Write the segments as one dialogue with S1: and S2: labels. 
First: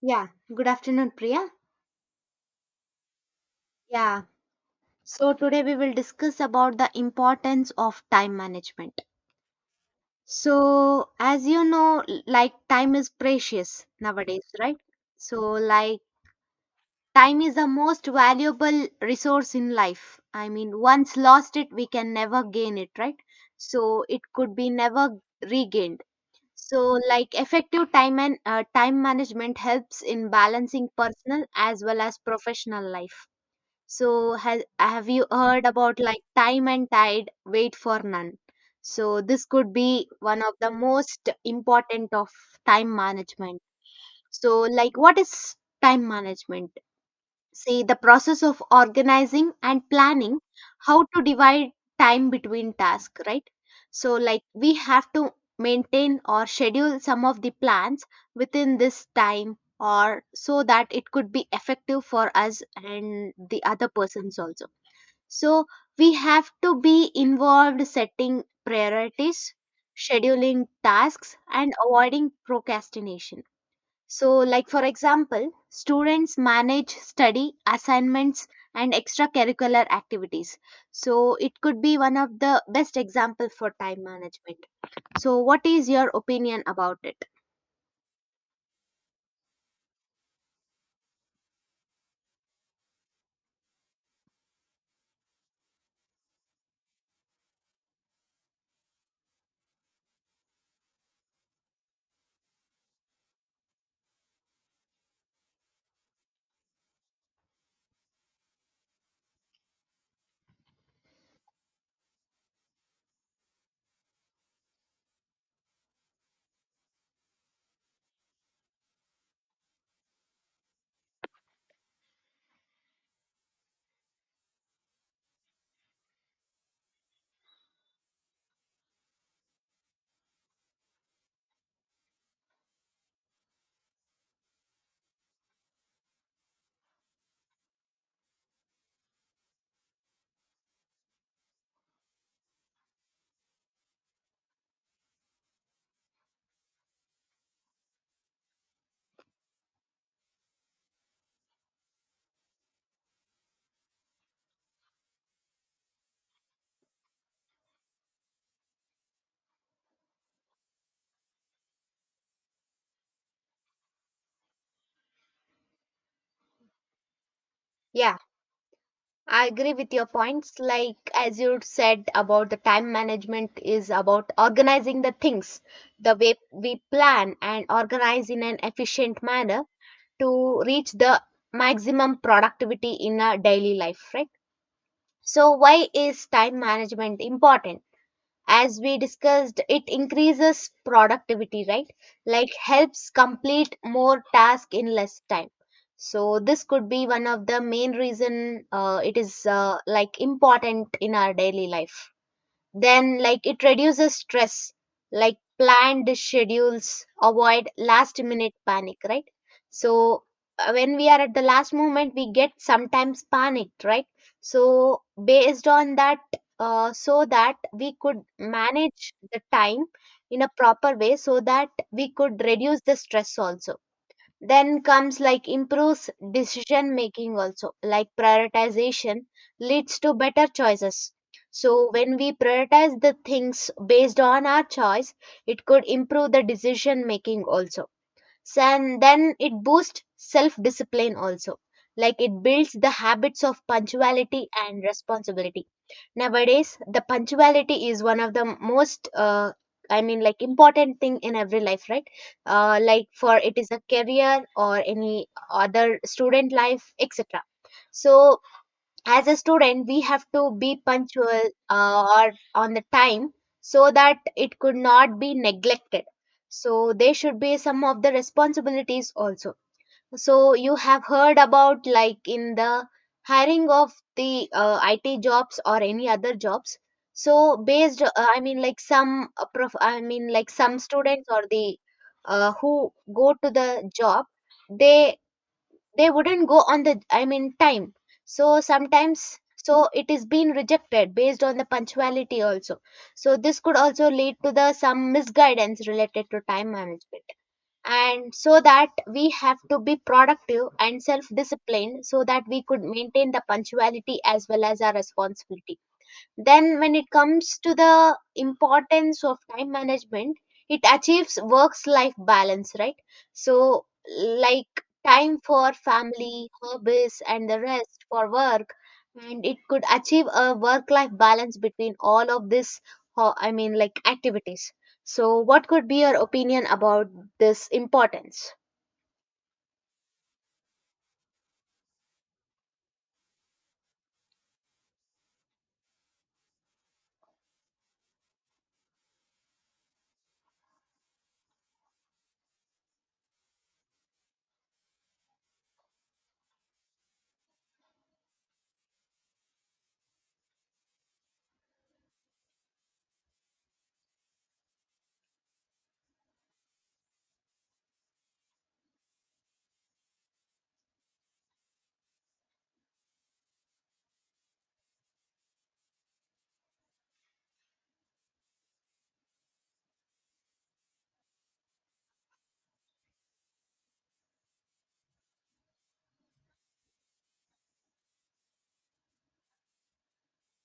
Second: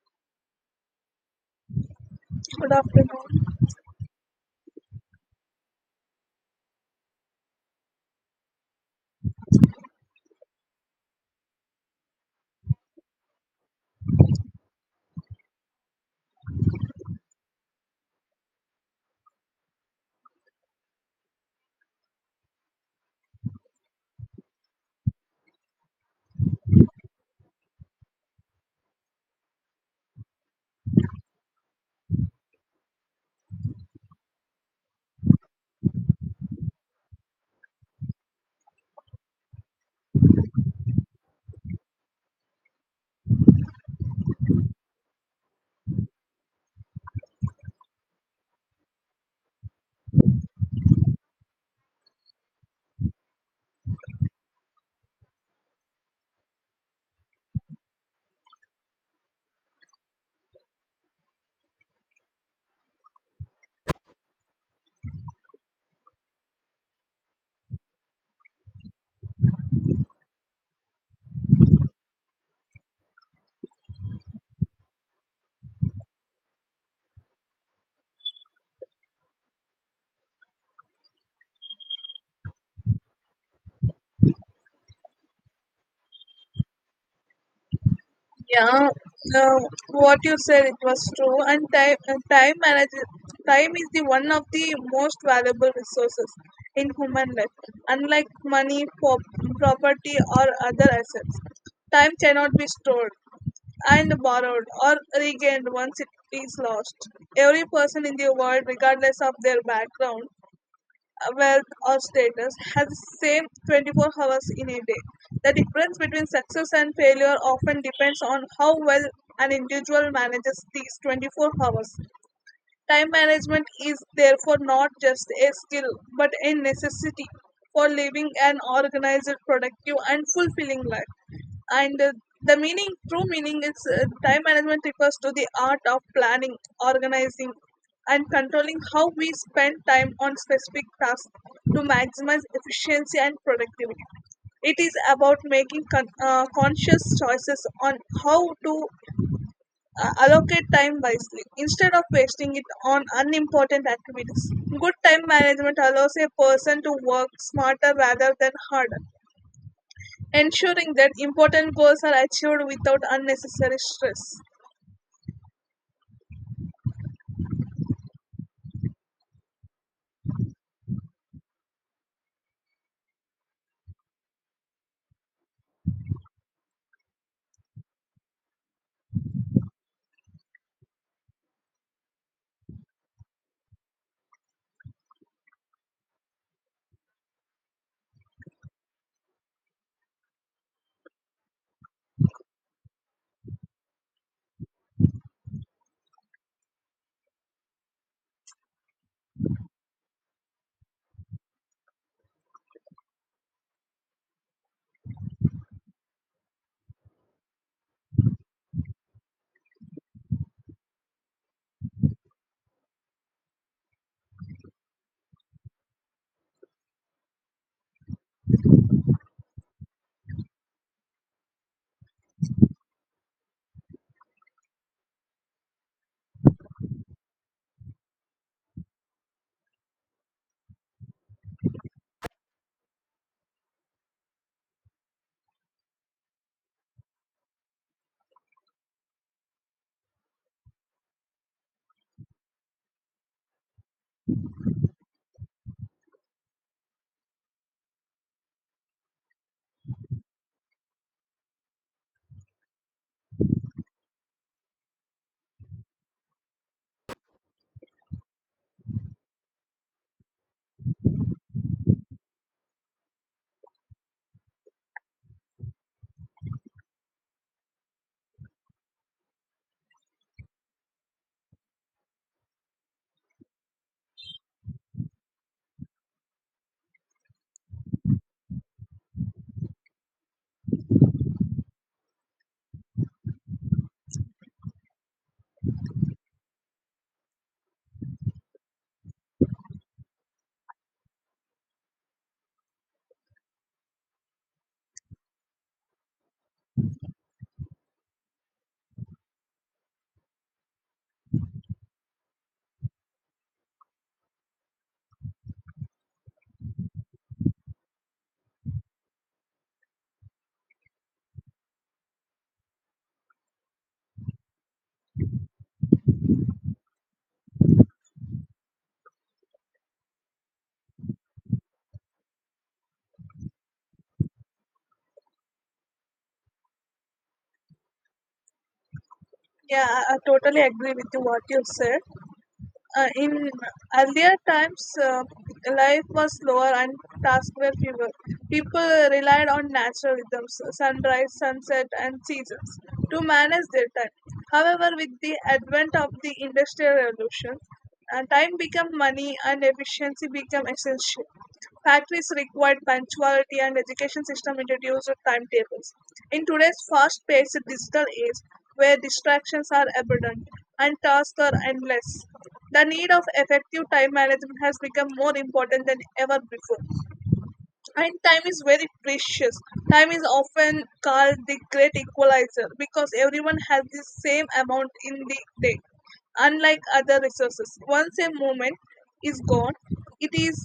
S1: Yeah, good afternoon, Priya.
S2: Good afternoon.
S1: Yeah, so today we will discuss about the importance of time management. So, as you know, like time is precious nowadays, right? So, like, time is the most valuable resource in life. I mean, once lost it, we can never gain it, right? So, it could be never regained. So, like, effective time and time management helps in balancing personal as well as professional life. So has have you heard about like time and tide wait for none? So this could be one of the most important of time management. So like what is time management? See the process of organizing and planning how to divide time between tasks, right? So like we have to maintain or schedule some of the plans within this time or so that it could be effective for us and the other persons also, so we have to be involved setting priorities, scheduling tasks, and avoiding procrastination. So, like for example, students manage study, assignments, and extracurricular activities. So it could be one of the best example for time management. So what is your opinion about it?
S2: Yeah, uh, what you said it was true, and time is the one of the most valuable resources in human life. Unlike money, pop, property, or other assets, time cannot be stored and borrowed or regained once it is lost. Every person in the world, regardless of their background, wealth or status has the same 24 hours in a day. The difference between success and failure often depends on how well an individual manages these 24 hours. Time management is therefore not just a skill but a necessity for living an organized, productive, and fulfilling life. And the meaning, true meaning, is time management refers to the art of planning, organizing, and controlling how we spend time on specific tasks to maximize efficiency and productivity. It is about making conscious choices on how to allocate time wisely instead of wasting it on unimportant activities. Good time management allows a person to work smarter rather than harder, ensuring that important goals are achieved without unnecessary stress.
S1: Yeah. I agree with your points. Like, as you said about the time management is about organizing the things the way we plan and organize in an efficient manner to reach the maximum productivity in our daily life, right? So, why is time management important? As we discussed, it increases productivity, right? Like helps complete more task in less time, so this could be one of the main reason it is like important in our daily life. Then, like, it reduces stress, like planned schedules, avoid last minute panic, right? So, when we are at the last moment, we get sometimes panicked, right? So, based on that, so that we could manage the time in a proper way, so that we could reduce the stress also. Then comes like improves decision making also, like prioritization leads to better choices. So when we prioritize the things based on our choice, it could improve the decision making also. And then it boosts self discipline also, like it builds the habits of punctuality and responsibility. Nowadays the punctuality is one of the most I mean like important thing in every life, right? Like for it is a career or any other student life etc. So as a student we have to be punctual, or on the time, so that it could not be neglected. So there should be some of the responsibilities also. So you have heard about like in the hiring of the it jobs or any other jobs. So based I mean like some prof I mean like some students or the who go to the job, they wouldn't go on the, I mean, time. So sometimes, so it is being rejected based on the punctuality also. So this could also lead to the some misguidance related to time management. And so that we have to be productive and self disciplined so that we could maintain the punctuality as well as our responsibility. Then, when it comes to the importance of time management, it achieves works life balance, right? So, like time for family, hobbies, and the rest for work, and it could achieve a work life balance between all of this, I mean, like activities. So, what could be your opinion about this importance?
S2: Yeah, I totally agree with you what you said. In earlier times, life was slower and tasks were fewer. People relied on natural rhythms, sunrise, sunset, and seasons, to manage their time. However, with the advent of the Industrial Revolution, and time become money and efficiency become essential. Factories required punctuality and education system introduced timetables. In today's fast-paced digital age, where distractions are abundant and tasks are endless, the need of effective time management has become more important than ever before, and time is very precious. Time is often called the great equalizer because everyone has the same amount in the day. Unlike other resources, once a moment is gone, it is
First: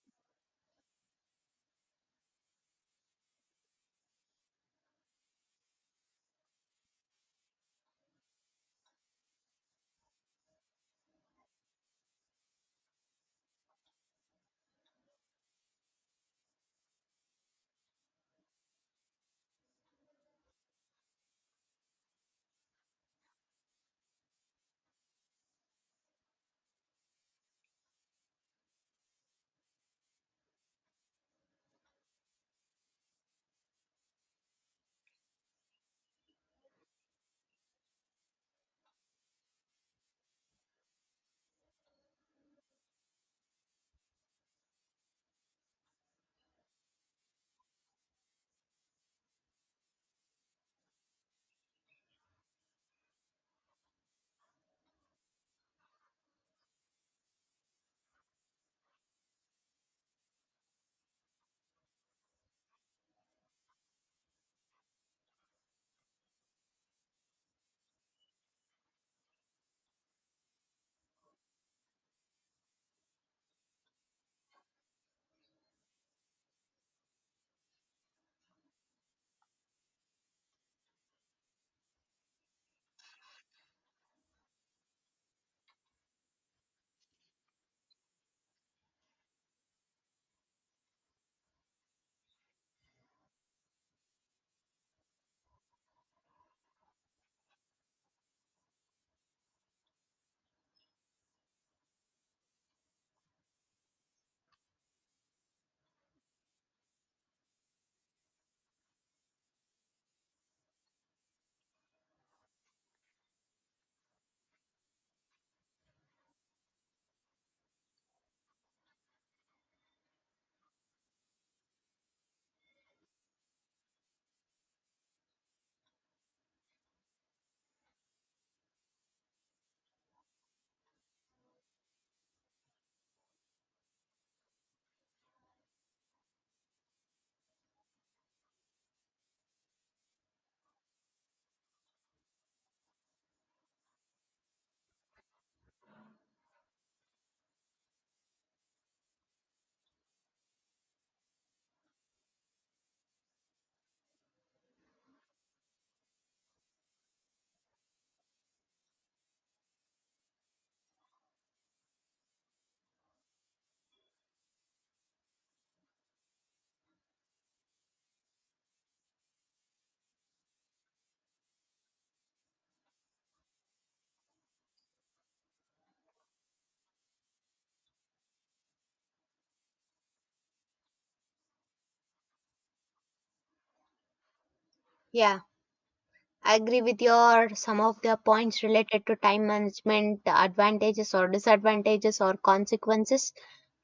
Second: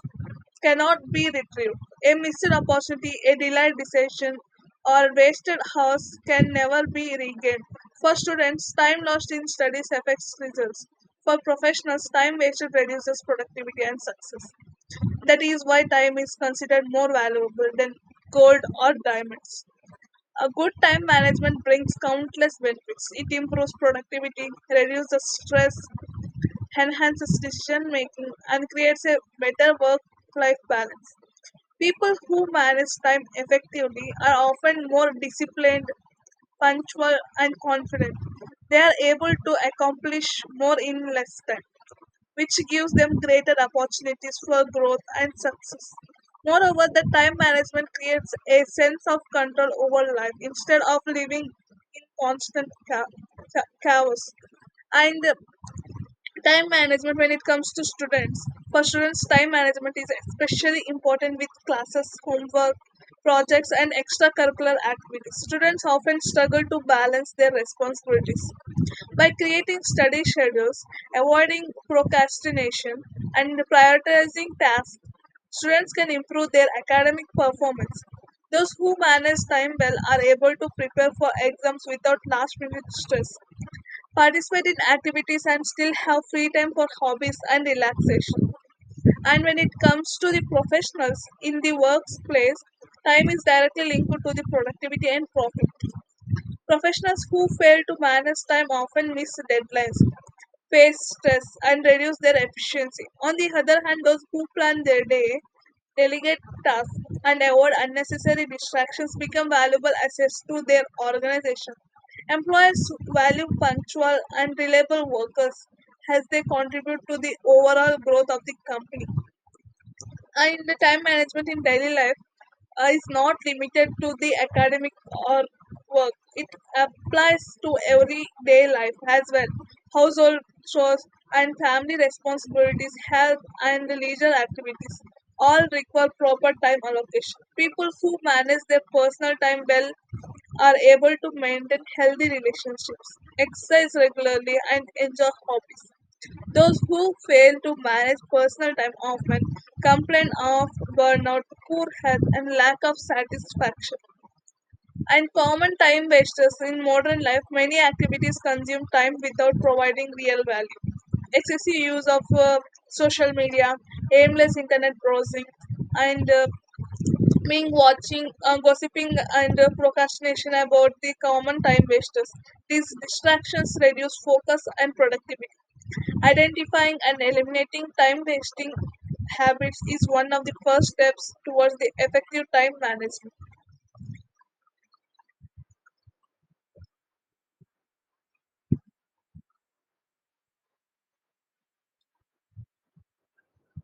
S2: cannot be retrieved. A missed opportunity, a delayed decision, or wasted hours can never be regained. For students, time lost in studies affects results. For professionals, time wasted reduces productivity and success. That is why time is considered more valuable than gold or diamonds. A good time management brings countless benefits. It improves productivity, reduces stress, enhances decision making, and creates a better work life balance. People who manage time effectively are often more disciplined, punctual, and confident. They are able to accomplish more in less time, which gives them greater opportunities for growth and success. Moreover, the time management creates a sense of control over life instead of living in constant chaos. And Time management when it comes to students. For students, time management is especially important with classes, homework, projects, and extracurricular activities. Students often struggle to balance their responsibilities. By creating study schedules, avoiding procrastination, and prioritizing tasks, students can improve their academic performance. Those who manage time well are able to prepare for exams without last minute stress, participate in activities, and still have free time for hobbies and relaxation. And when it comes to the professionals in the workplace, time is directly linked to the productivity and profit. Professionals who fail to manage time often miss deadlines, face stress and reduce their efficiency. On the other hand, those who plan their day, delegate tasks, and avoid unnecessary distractions become valuable assets to their organization. Employers value punctual and reliable workers as they contribute to the overall growth of the company. And the time management in daily life is not limited to the academic or work. It applies to everyday life as well. Household chores and family responsibilities, health and leisure activities all require proper time allocation. People who manage their personal time well are able to maintain healthy relationships, exercise regularly, and enjoy hobbies. Those who fail to manage personal time often complain of burnout, poor health, and lack of satisfaction. And common time wasters in modern life, many activities consume time without providing real value. Excessive use of social media, aimless internet browsing, and being watching, gossiping, and procrastination about the common time wasters. These distractions reduce focus and productivity. Identifying and eliminating time wasting habits is one of the first steps towards the effective time management.
S1: Yeah. I agree with your some of the points related to time management, the advantages or disadvantages or consequences,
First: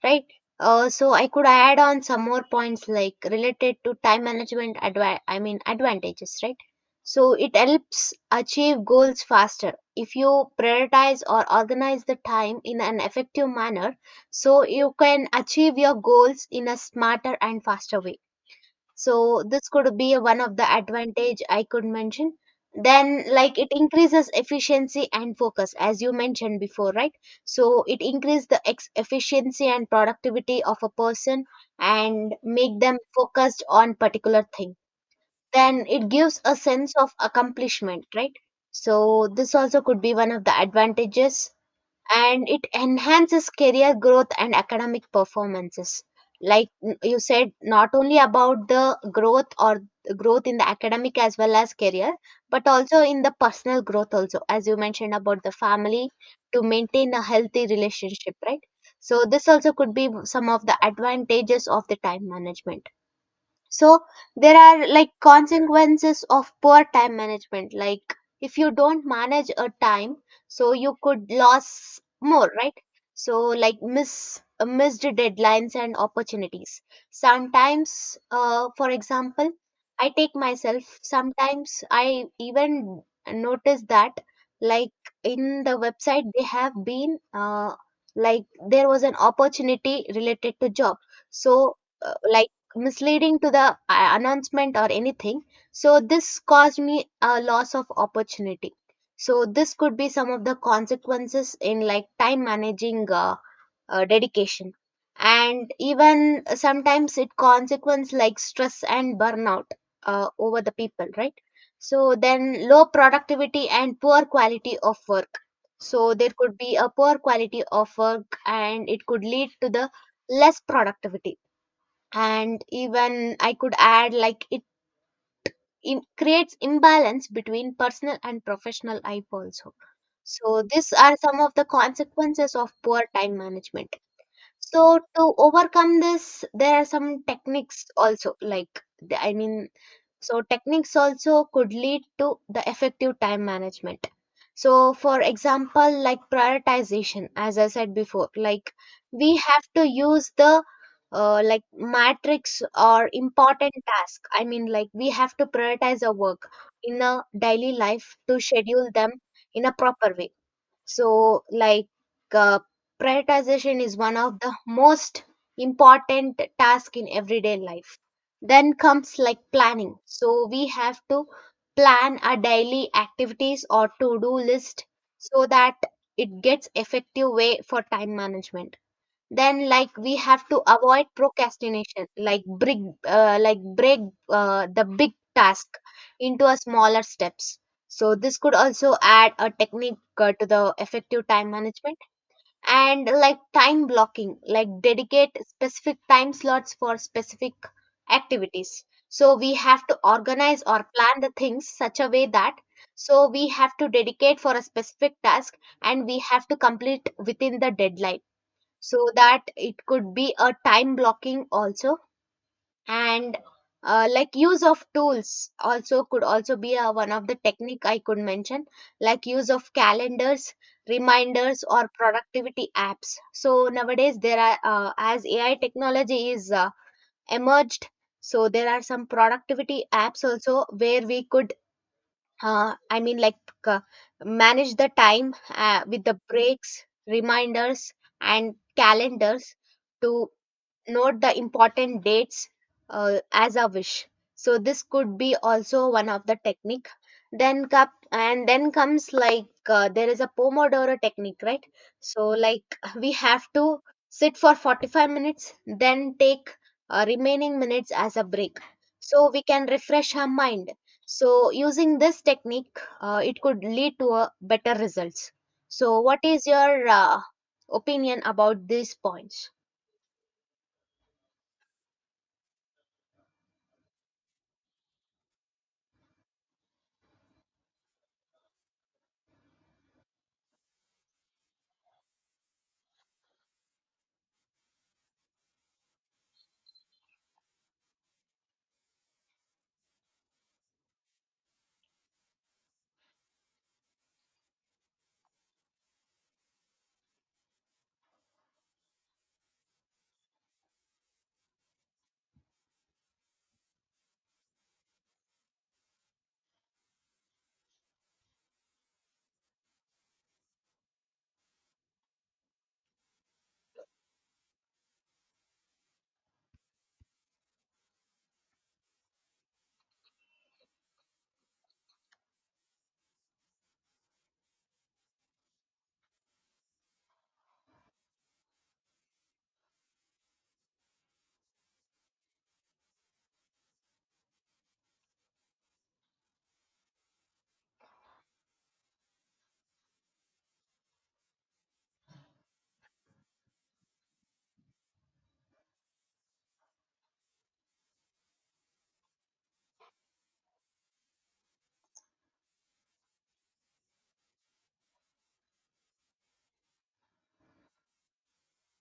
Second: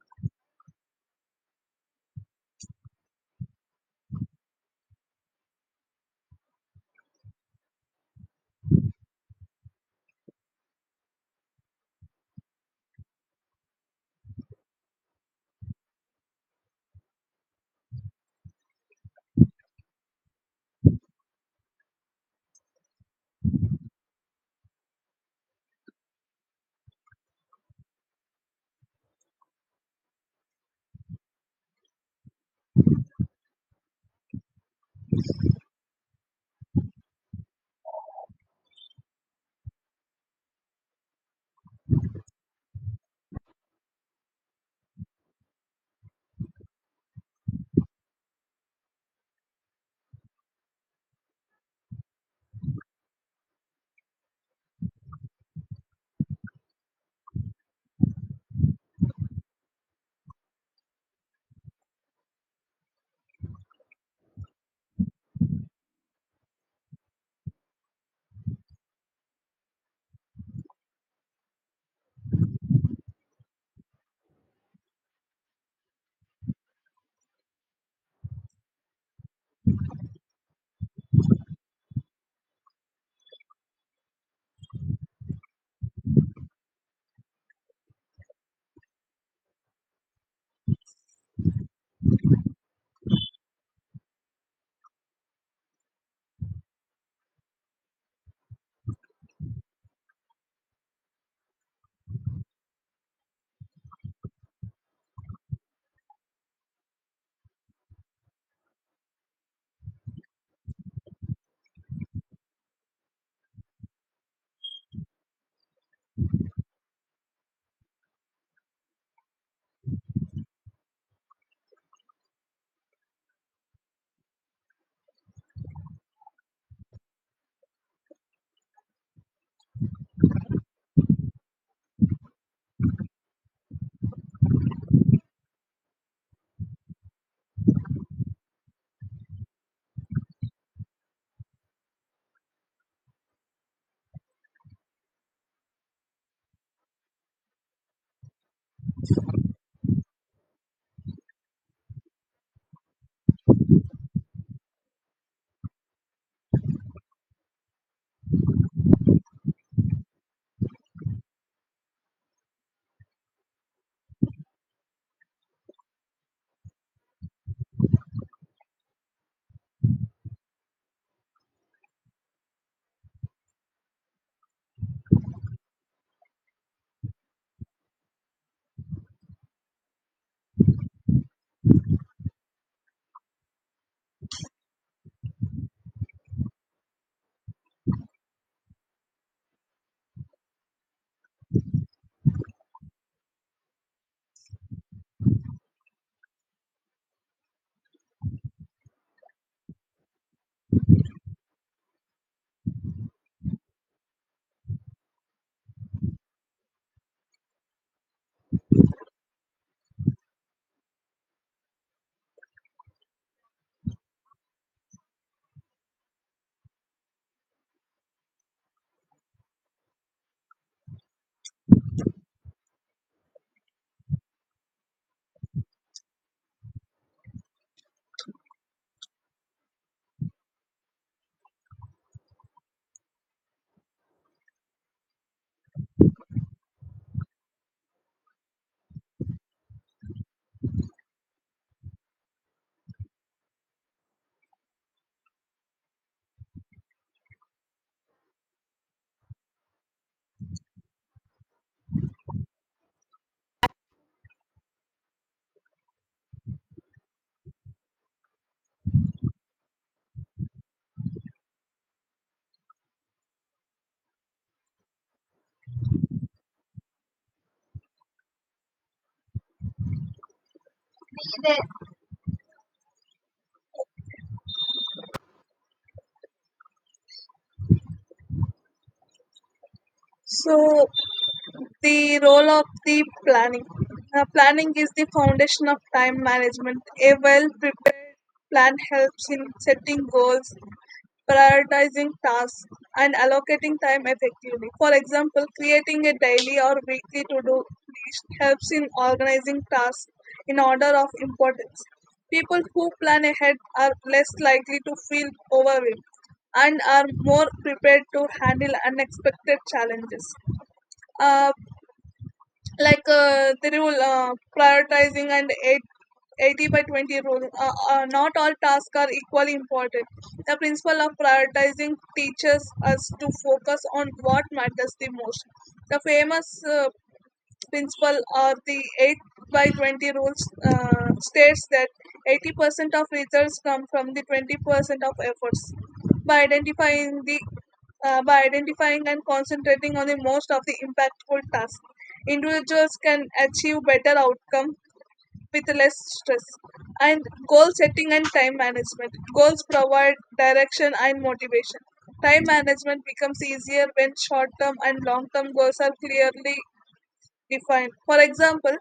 S1: right? So I could add on some more points like related to time management I mean advantages, right? So it helps achieve goals faster. If you prioritize or organize the time in an effective manner, so you can achieve your goals in a smarter and faster way. So this could be one of the advantage I could mention. Then like it increases efficiency and focus as you mentioned before, right? So it increase the efficiency and productivity of a person and make them focused on particular thing. Then it gives a sense of accomplishment, right? So this also could be one of the advantages. And it enhances career growth and academic performances. Like you said not only about the growth or growth in the academic as well as career, but also in the personal growth also, as you mentioned about the family, to maintain a healthy relationship, right? So this also could be some of the advantages of the time management. So there are like consequences of poor time management, like if you don't manage a time, so you could lose more, right? So like missed deadlines and opportunities. Sometimes for example, I take myself, sometimes I even notice that, like, in the website they have been like there was an opportunity related to job. So like misleading to the announcement or anything, so this caused me a loss of opportunity. So this could be some of the consequences in like time managing dedication. And even sometimes it consequence like stress and burnout over the people, right? So then low productivity and poor quality of work. So there could be a poor quality of work and it could lead to the less productivity. And even I could add like it creates imbalance between personal and professional life also. So these are some of the consequences of poor time management. So to overcome this there are some techniques also, like I mean, so techniques also could lead to the effective time management. So for example, like prioritization, as I said before, like we have to use the like matrix or important task. I mean, like we have to prioritize our work in a daily life to schedule them in a proper way. So, like, uh, prioritization is one of the most important task in everyday life. Then comes like planning. So, we have to plan our daily activities or to do list so that it gets effective way for time management. Then like we have to avoid procrastination like break the big task into a smaller steps. So this could also add a technique to the effective time management. And like time blocking like dedicate specific time slots for specific activities. So we have to organize or plan the things such a way that, so we have to dedicate for a specific task and we have to complete within the deadline, so that it could be a time blocking also. And like use of tools also could also be a, one of the technique I could mention, like use of calendars, reminders or productivity apps. So nowadays there are as AI technology is emerged, so there are some productivity apps also where we could I mean like uh, manage the time with the breaks, reminders and calendars to note the important dates as a wish. So this could be also one of the technique. Then cup and then comes like there is a Pomodoro technique, right? So like we have to sit for 45 minutes, then take remaining minutes as a break, so we can refresh our mind. So using this technique it could lead to a better results. So what is your opinion about these points?
S2: So, the role of the planning. Now, planning is the foundation of time management. A well prepared plan helps in setting goals, prioritizing tasks, and allocating time effectively. For example, creating a daily or weekly to do list helps in organizing tasks in order of importance. People who plan ahead are less likely to feel overwhelmed and are more prepared to handle unexpected challenges. Uh, the rule, prioritizing and 80 by 20 rule, not all tasks are equally important. The principle of prioritizing teaches us to focus on what matters the most. The famous principle or the 8 by 20 rules states that 80% of results come from the 20% of efforts. By identifying and concentrating on the most of the impactful tasks, individuals can achieve better outcome with less stress. And goal setting and time management. Goals provide direction and motivation. Time management becomes easier when short term and long term goals are clearly defined. For example,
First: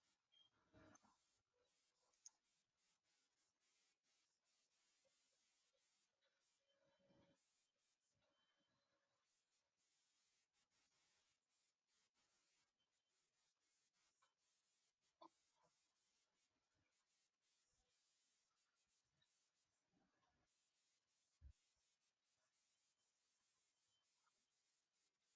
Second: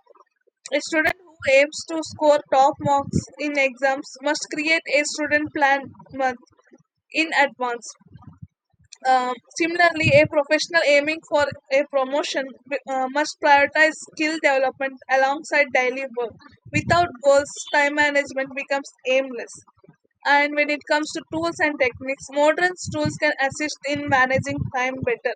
S2: a student who aims to score top marks in exams must create a student plan month in advance. Similarly, a professional aiming for a promotion must prioritize skill development alongside daily work. Without goals, time management becomes aimless. And when it comes to tools and techniques, modern tools can assist in managing time better.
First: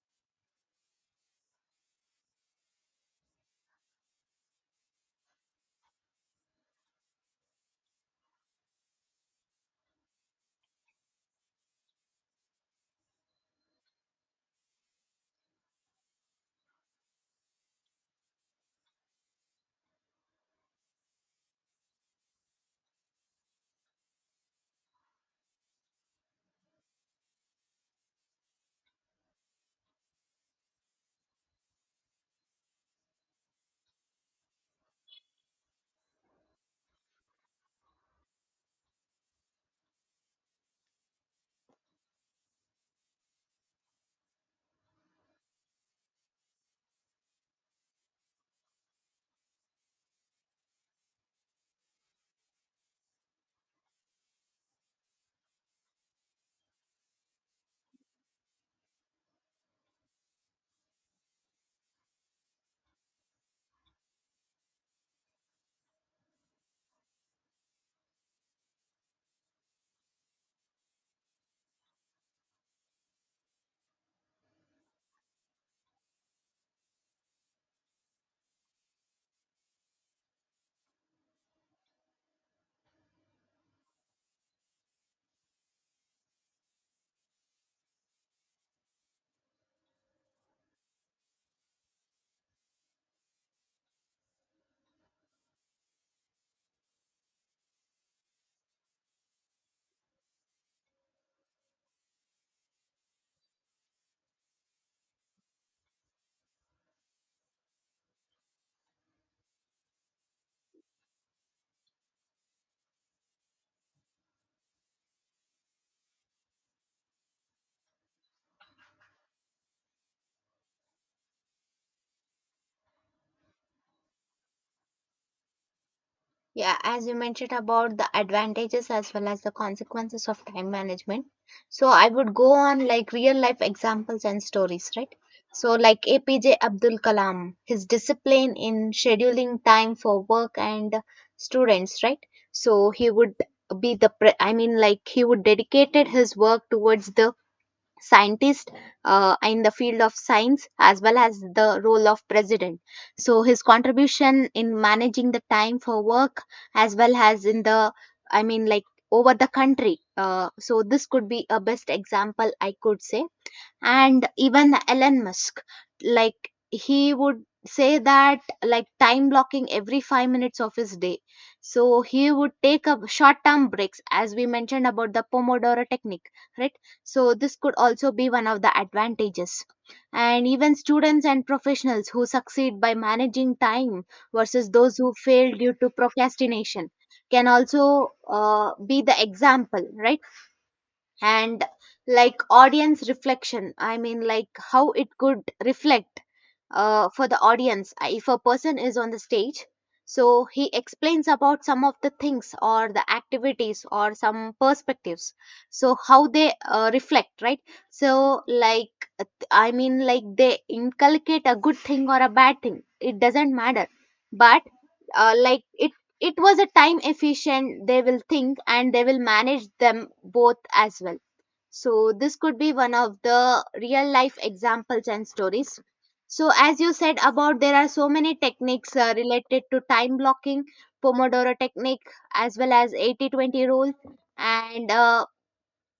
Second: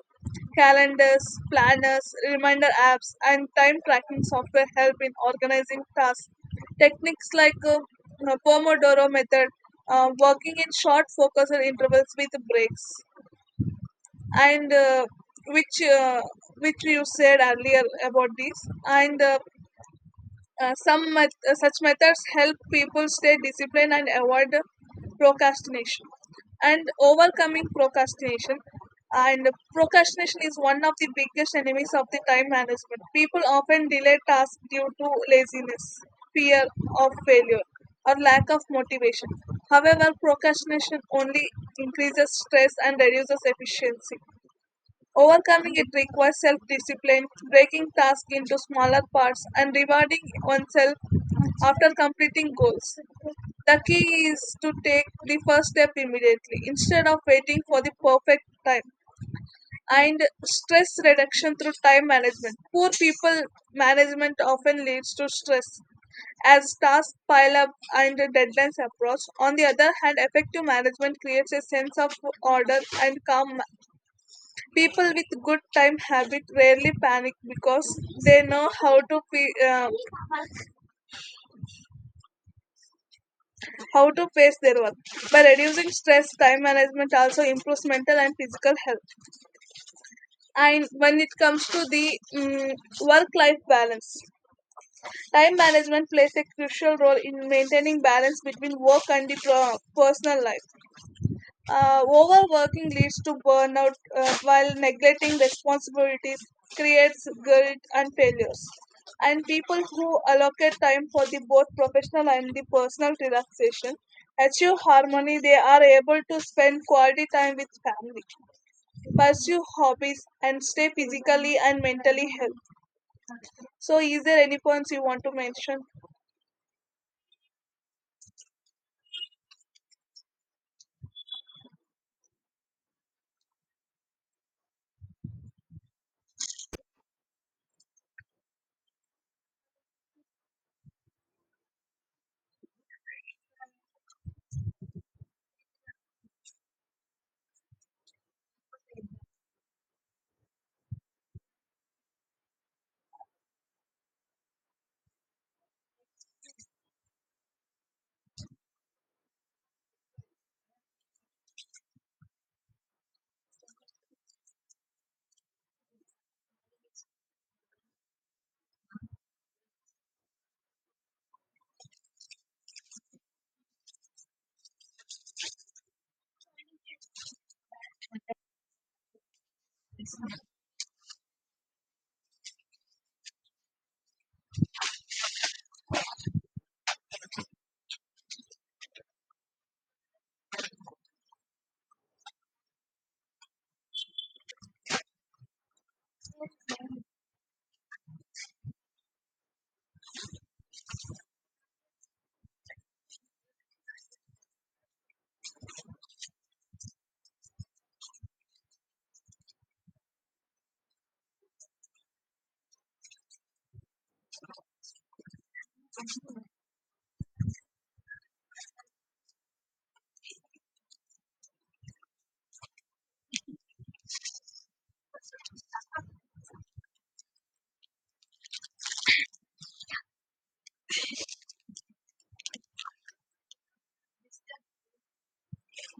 S2: Calendars, planners, reminder apps, and time tracking software help in organizing tasks. Techniques like Pomodoro method, working in short focused intervals with breaks, and which uh, which you said earlier about this, and such methods help people stay disciplined and avoid procrastination and overcoming procrastination. And procrastination is one of the biggest enemies of the time management. People often delay tasks due to laziness, fear of failure, or lack of motivation. However, procrastination only increases stress and reduces efficiency. Overcoming it requires self discipline, breaking tasks into smaller parts, and rewarding oneself after completing goals. The key is to take the first step immediately instead of waiting for the perfect time. And stress reduction through time management. Poor people management often leads to stress as tasks pile up and deadlines approach. On the other hand, effective management creates a sense of order and calm. People with good time habit rarely panic because they know how to pace their work. By reducing stress, time management also improves mental and physical health. And when it comes to the work life balance, time management plays a crucial role in maintaining balance between work and the personal life. Overworking leads to burnout, while neglecting responsibilities creates guilt and failures. And people who allocate time for the both professional and the personal relaxation achieve harmony. They are able to spend quality time with family, pursue hobbies, and stay physically and mentally healthy. So, is there any points you want to mention?
S1: Yeah, as you mentioned about the advantages as well as the consequences of time management. So I would go on like real life examples and stories, right? So like APJ Abdul Kalam, his discipline in scheduling time for work and students, right? So he would be the I mean like he would dedicated his work towards the scientist in the field of science as well as the role of president. So his contribution in managing the time for work as well as in the, I mean like, over the country, so this could be a best example I could say. And even Elon Musk, like he would say that like time blocking every 5 minutes of his day, so he would take up short term breaks as we mentioned about the Pomodoro technique, right? So this could also be one of the advantages. And even students and professionals who succeed by managing time versus those who fail due to procrastination can also be the example, right? And like audience reflection, I mean like how it could reflect for the audience. If a person is on the stage, so he explains about some of the things or the activities or some perspectives, so how they reflect, right? So like, I mean, like they inculcate a good thing or a bad thing. It doesn't matter. But like it was a time efficient. They will think and they will manage them both as well. So this could be one of the real life examples and stories. So as you said, about there are so many techniques related to time blocking, Pomodoro technique, as well as 80/20 20 rule, and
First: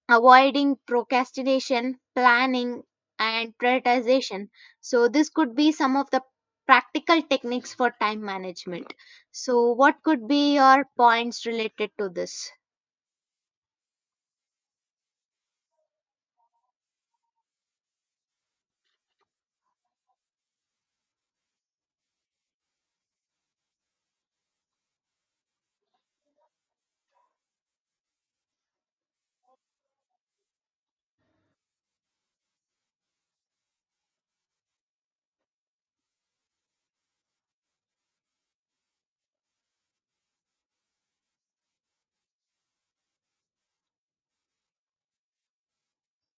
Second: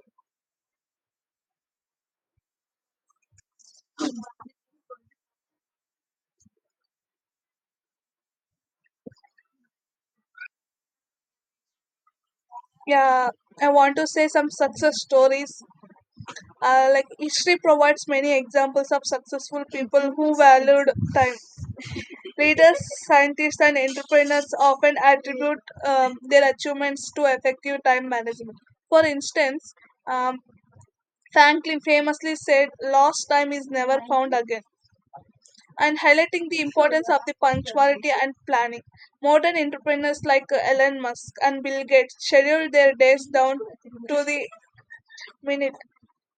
S1: avoiding procrastination, planning, and prioritization. So this could be some of the practical techniques for time management. So what could be your points related to this?
S2: Yeah, I want to say some success stories. Like history provides many examples of successful people who valued time. Leaders, scientists, and entrepreneurs often attribute their achievements to effective time management. For instance, um, Franklin famously said, "Lost time is never found again," and highlighting the importance of the punctuality and planning. Modern entrepreneurs like Elon Musk and Bill Gates schedule their days down to the minute,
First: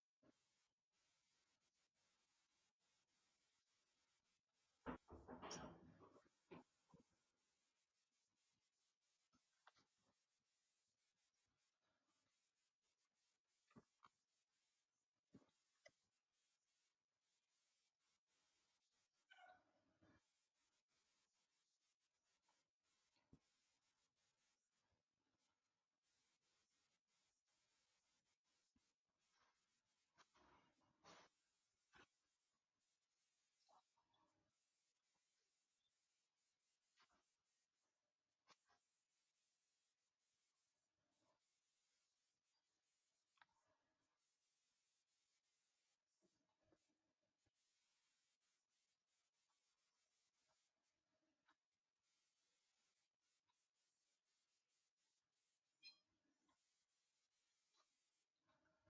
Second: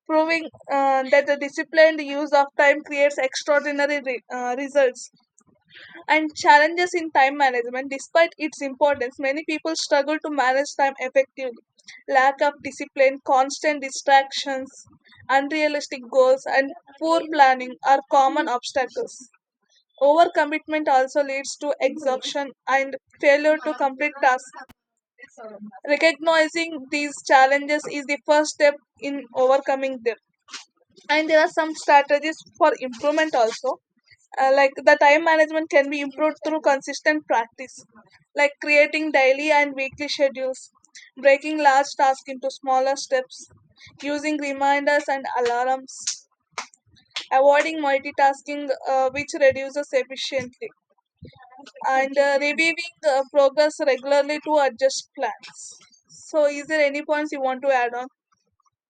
S2: proving that the disciplined use of time creates extraordinary results. And challenges in time management, despite its importance, many people struggle to manage time effectively. Lack of discipline, constant distractions, unrealistic goals, and poor planning are common obstacles. Overcommitment also leads to exhaustion and failure to complete tasks. Recognizing these challenges is the first step in overcoming them. And there are some strategies for improvement also, like the time management can be improved through consistent practice, like creating daily and weekly schedules, breaking large tasks into smaller steps, using reminders and alarms, avoiding multitasking, which reduces efficiently, and reviewing progress regularly to adjust plans. So is there any points you want to add on?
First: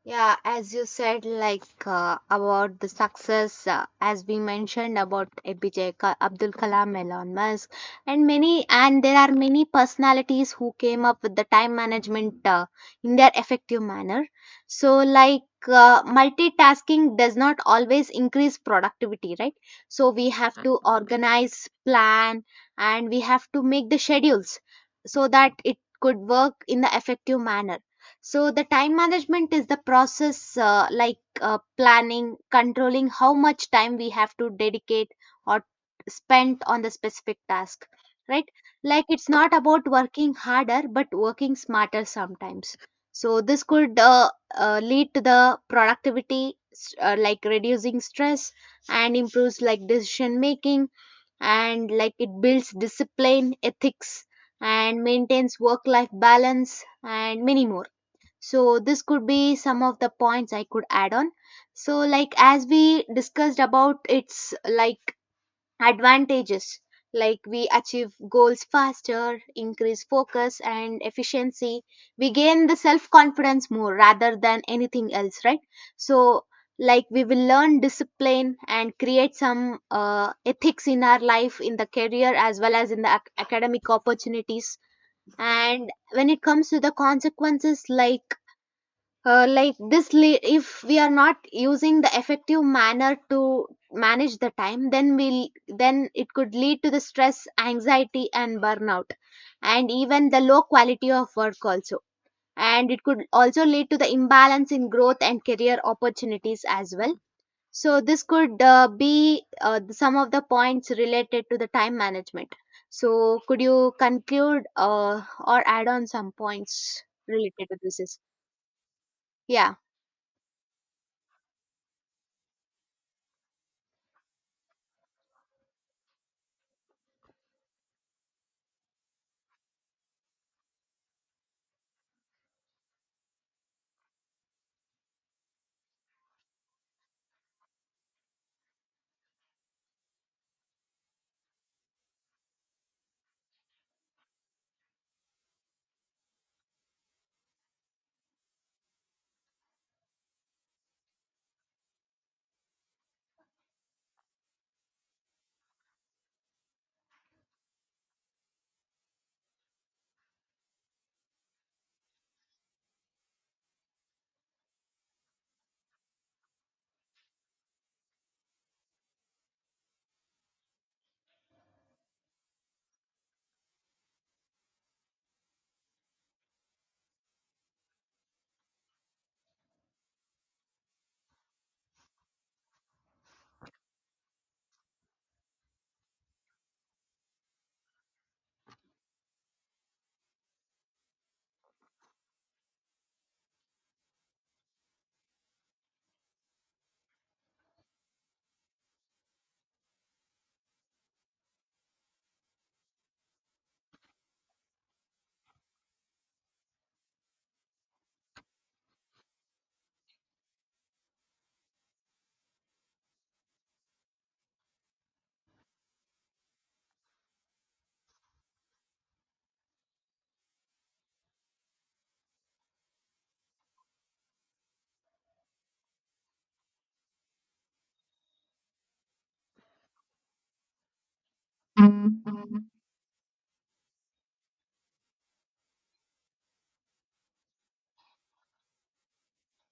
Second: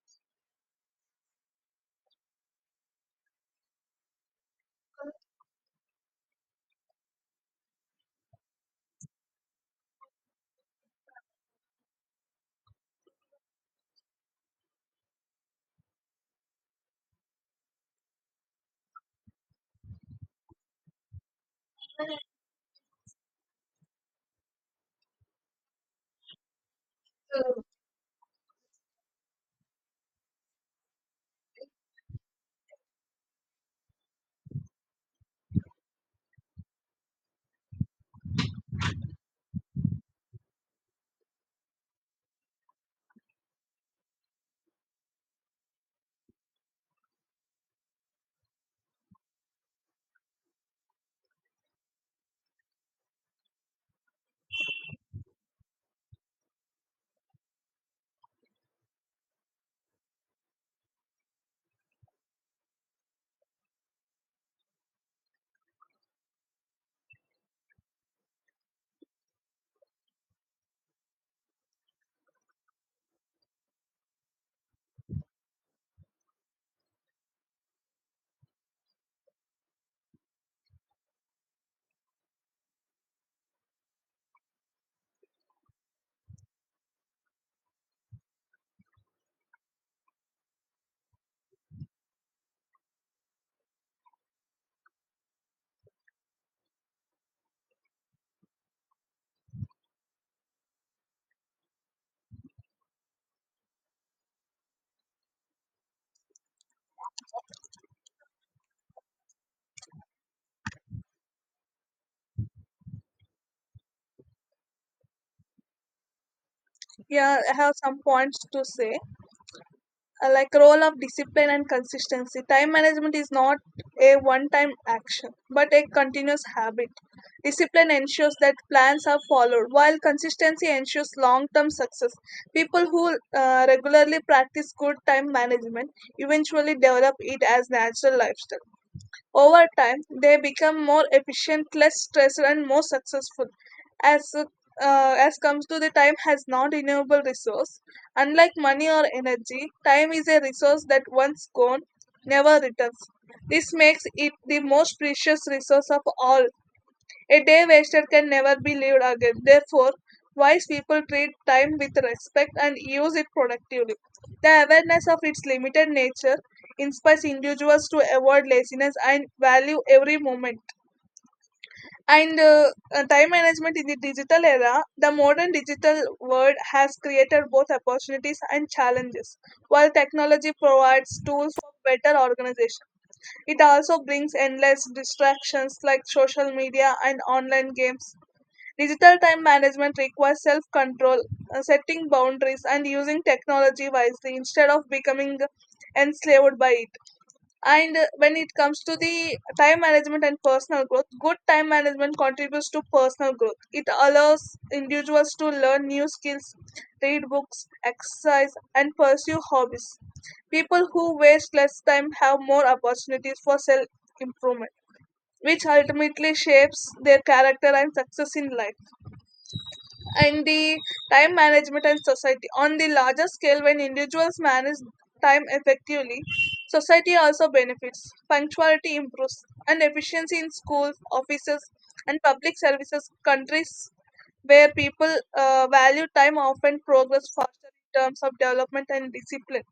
S1: Yeah, as you said, like about the success, as we mentioned about Abdul Kalam, Elon Musk, and many, and there are many personalities who came up with the time management in their effective manner. So, like multitasking does not always increase productivity, right? So we have to organize, plan, and we have to make the schedules so that it could work in the effective manner. So the time management is the process, like planning, controlling how much time we have to dedicate or spend on the specific task, right? Like, it's not about working harder but working smarter sometimes. So this could lead to the productivity, like reducing stress and improves like decision making, and like it builds discipline, ethics, and maintains work life balance, and many more. So this could be some of the points I could add on. So like, as we discussed about its like advantages, like we achieve goals faster, increase focus and efficiency. We gain the self confidence more rather than anything else, right? So like we will learn discipline and create some ethics in our life, in the career as well as in the academic opportunities. And when it comes to the consequences, like if we are not using the effective manner to manage the time, then we'll then it could lead to the stress, anxiety, and burnout, and even the low quality of work also, and it could also lead to the imbalance in growth and career opportunities as well. So this could be some of the points related to the time management. So could you conclude or add on some points
S2: Yeah, I
S1: related
S2: have
S1: to
S2: some
S1: this is
S2: points to say.
S1: yeah?
S2: Like role of discipline and consistency. Time management is not a one time action but a continuous habit. Discipline ensures that plans are followed, while consistency ensures long term success. People who regularly practice good time management eventually develop it as natural lifestyle. Over time, they become more efficient, less stressed, and more successful. As uh, as comes to the time has non-renewable resource. Unlike money or energy, time is a resource that once gone never returns. This makes it the most precious resource of all. A day wasted can never be lived again. Therefore, wise people treat time with respect and use it productively. The awareness of its limited nature inspires individuals to avoid laziness and value every moment. And Time management in the digital era, the modern digital world has created both opportunities and challenges. While technology provides tools for better organization, it also brings endless distractions like social media and online games. Digital time management requires self control, setting boundaries, and using technology wisely instead of becoming enslaved by it. And When it comes to the time management and personal growth, good time management contributes to personal growth. It allows individuals to learn new skills, read books, exercise, and pursue hobbies. People who waste less time have more opportunities for self improvement, which ultimately shapes their character and success in life. And the time management and society. On the larger scale, when individuals manage time effectively, society also benefits. Punctuality improves, and efficiency in schools, offices,
S1: Yeah,
S2: and public services. Countries where people value time often progress faster in terms of development and discipline.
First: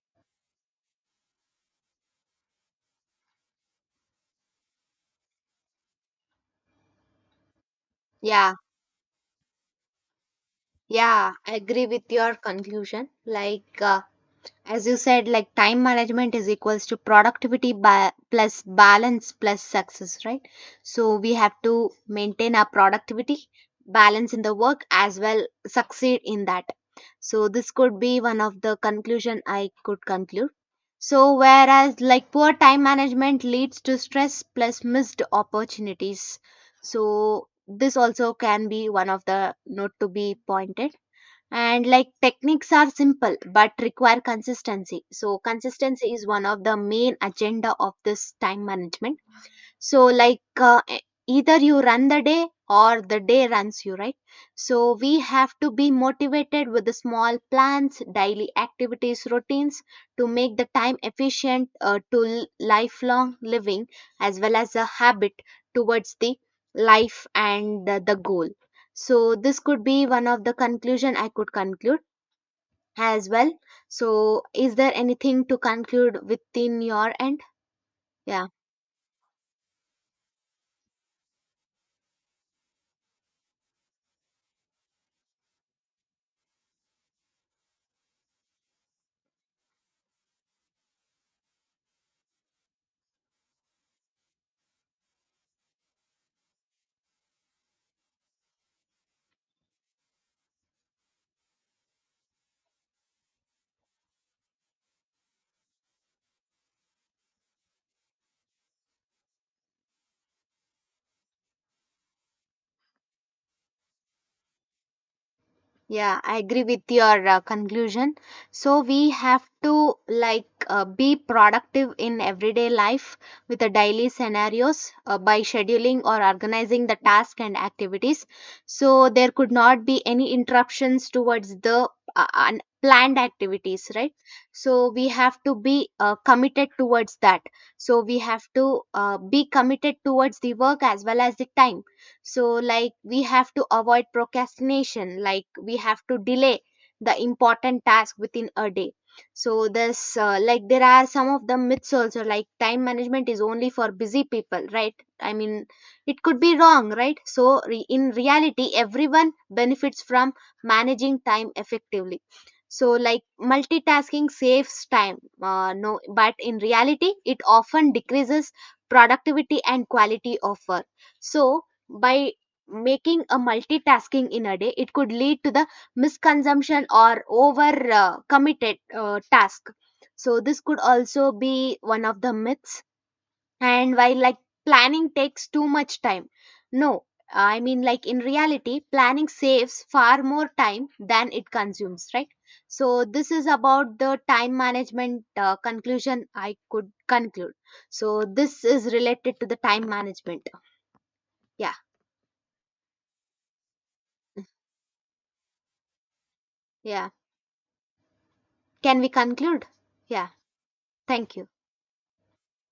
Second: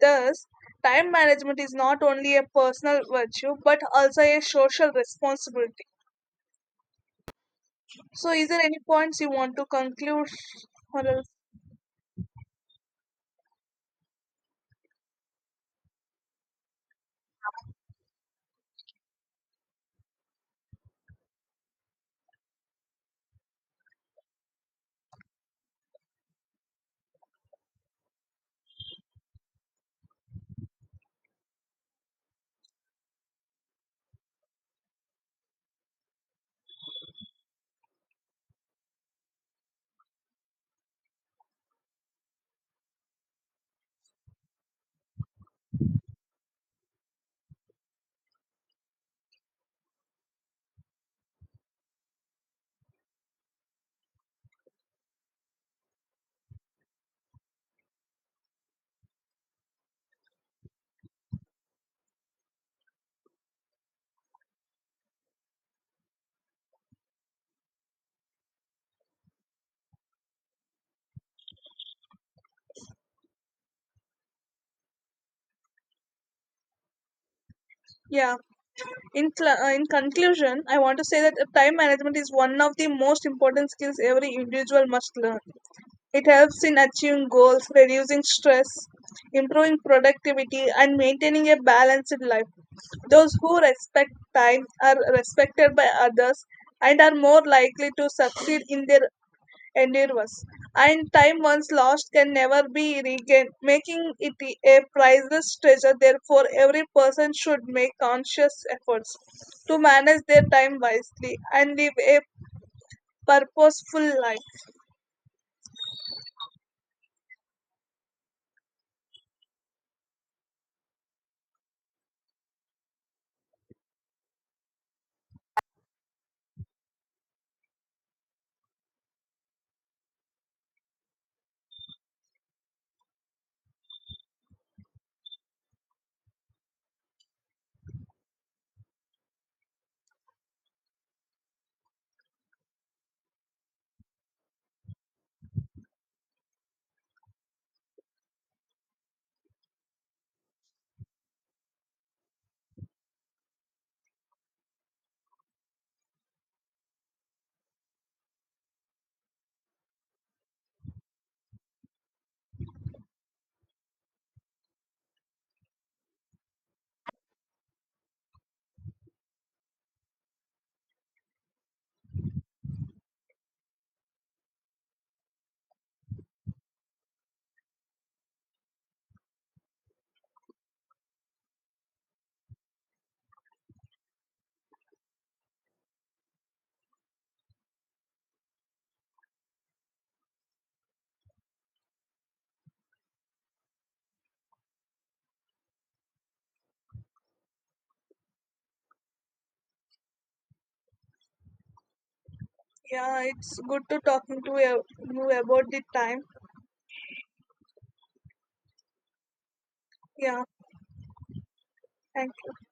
S2: Thus, time management is not only a personal virtue but also a social responsibility. So, is there any points you want to conclude? Or else?
S1: yeah, I agree with your conclusion. Like, as you said, like time management is equals to productivity plus balance plus success, right? So we have to maintain our productivity, balance in the work as well, succeed in that. So this could be one of the conclusion I could conclude. So whereas like poor time management leads to stress plus missed opportunities. So this also can be one of the note to be pointed. And like techniques are simple but require consistency. So consistency is one of the main agenda of this time management. So, like, either you run the day or the day runs you, right? So we have to be motivated with the small plans, daily activities, routines to make the time efficient to lifelong living as well as a habit towards the life and the goal. So this could be one of the conclusion I could conclude as well. So, is there anything to conclude within your end?
S2: Yeah.
S1: Yeah.
S2: In conclusion, I want to say that time management is one of the most important skills every individual must learn. It helps in achieving goals, reducing stress, improving productivity, and maintaining a balanced life. Those who respect time are respected by others and are more likely to succeed in their ended. And time once lost can never be regained, making it a priceless treasure. Therefore, every person should make conscious efforts to manage their time wisely and live a purposeful life.
S1: Yeah, I agree with your conclusion. So we have to like be productive in everyday life with the daily scenarios by scheduling or organizing the task and activities. So there could not be any interruptions towards the unplanned activities, right? So we have to be committed towards that. So we have to be committed towards the work as well as the time. So like we have to avoid procrastination, like we have to delay the important task within a day. So this, like, there are some of the myths also, like time management is only for busy people, right? I mean, it could be wrong, right? So in reality everyone benefits from managing time effectively. So like multitasking saves time? No, but in reality it often decreases productivity and quality of work. So by making a multitasking in a day, it could lead to the misconsumption or over committed task. So this could also be one of the myths. And while, like, planning takes too much time? No, I mean, like, in reality planning saves far more time than it consumes, right? So this is about the time management conclusion I could conclude. So this is related to the time management. Yeah.
S2: Yeah, it's good to talking to you about the time.
S1: Yeah, can we conclude? Yeah.
S2: Yeah,
S1: Thank you.
S2: thank you.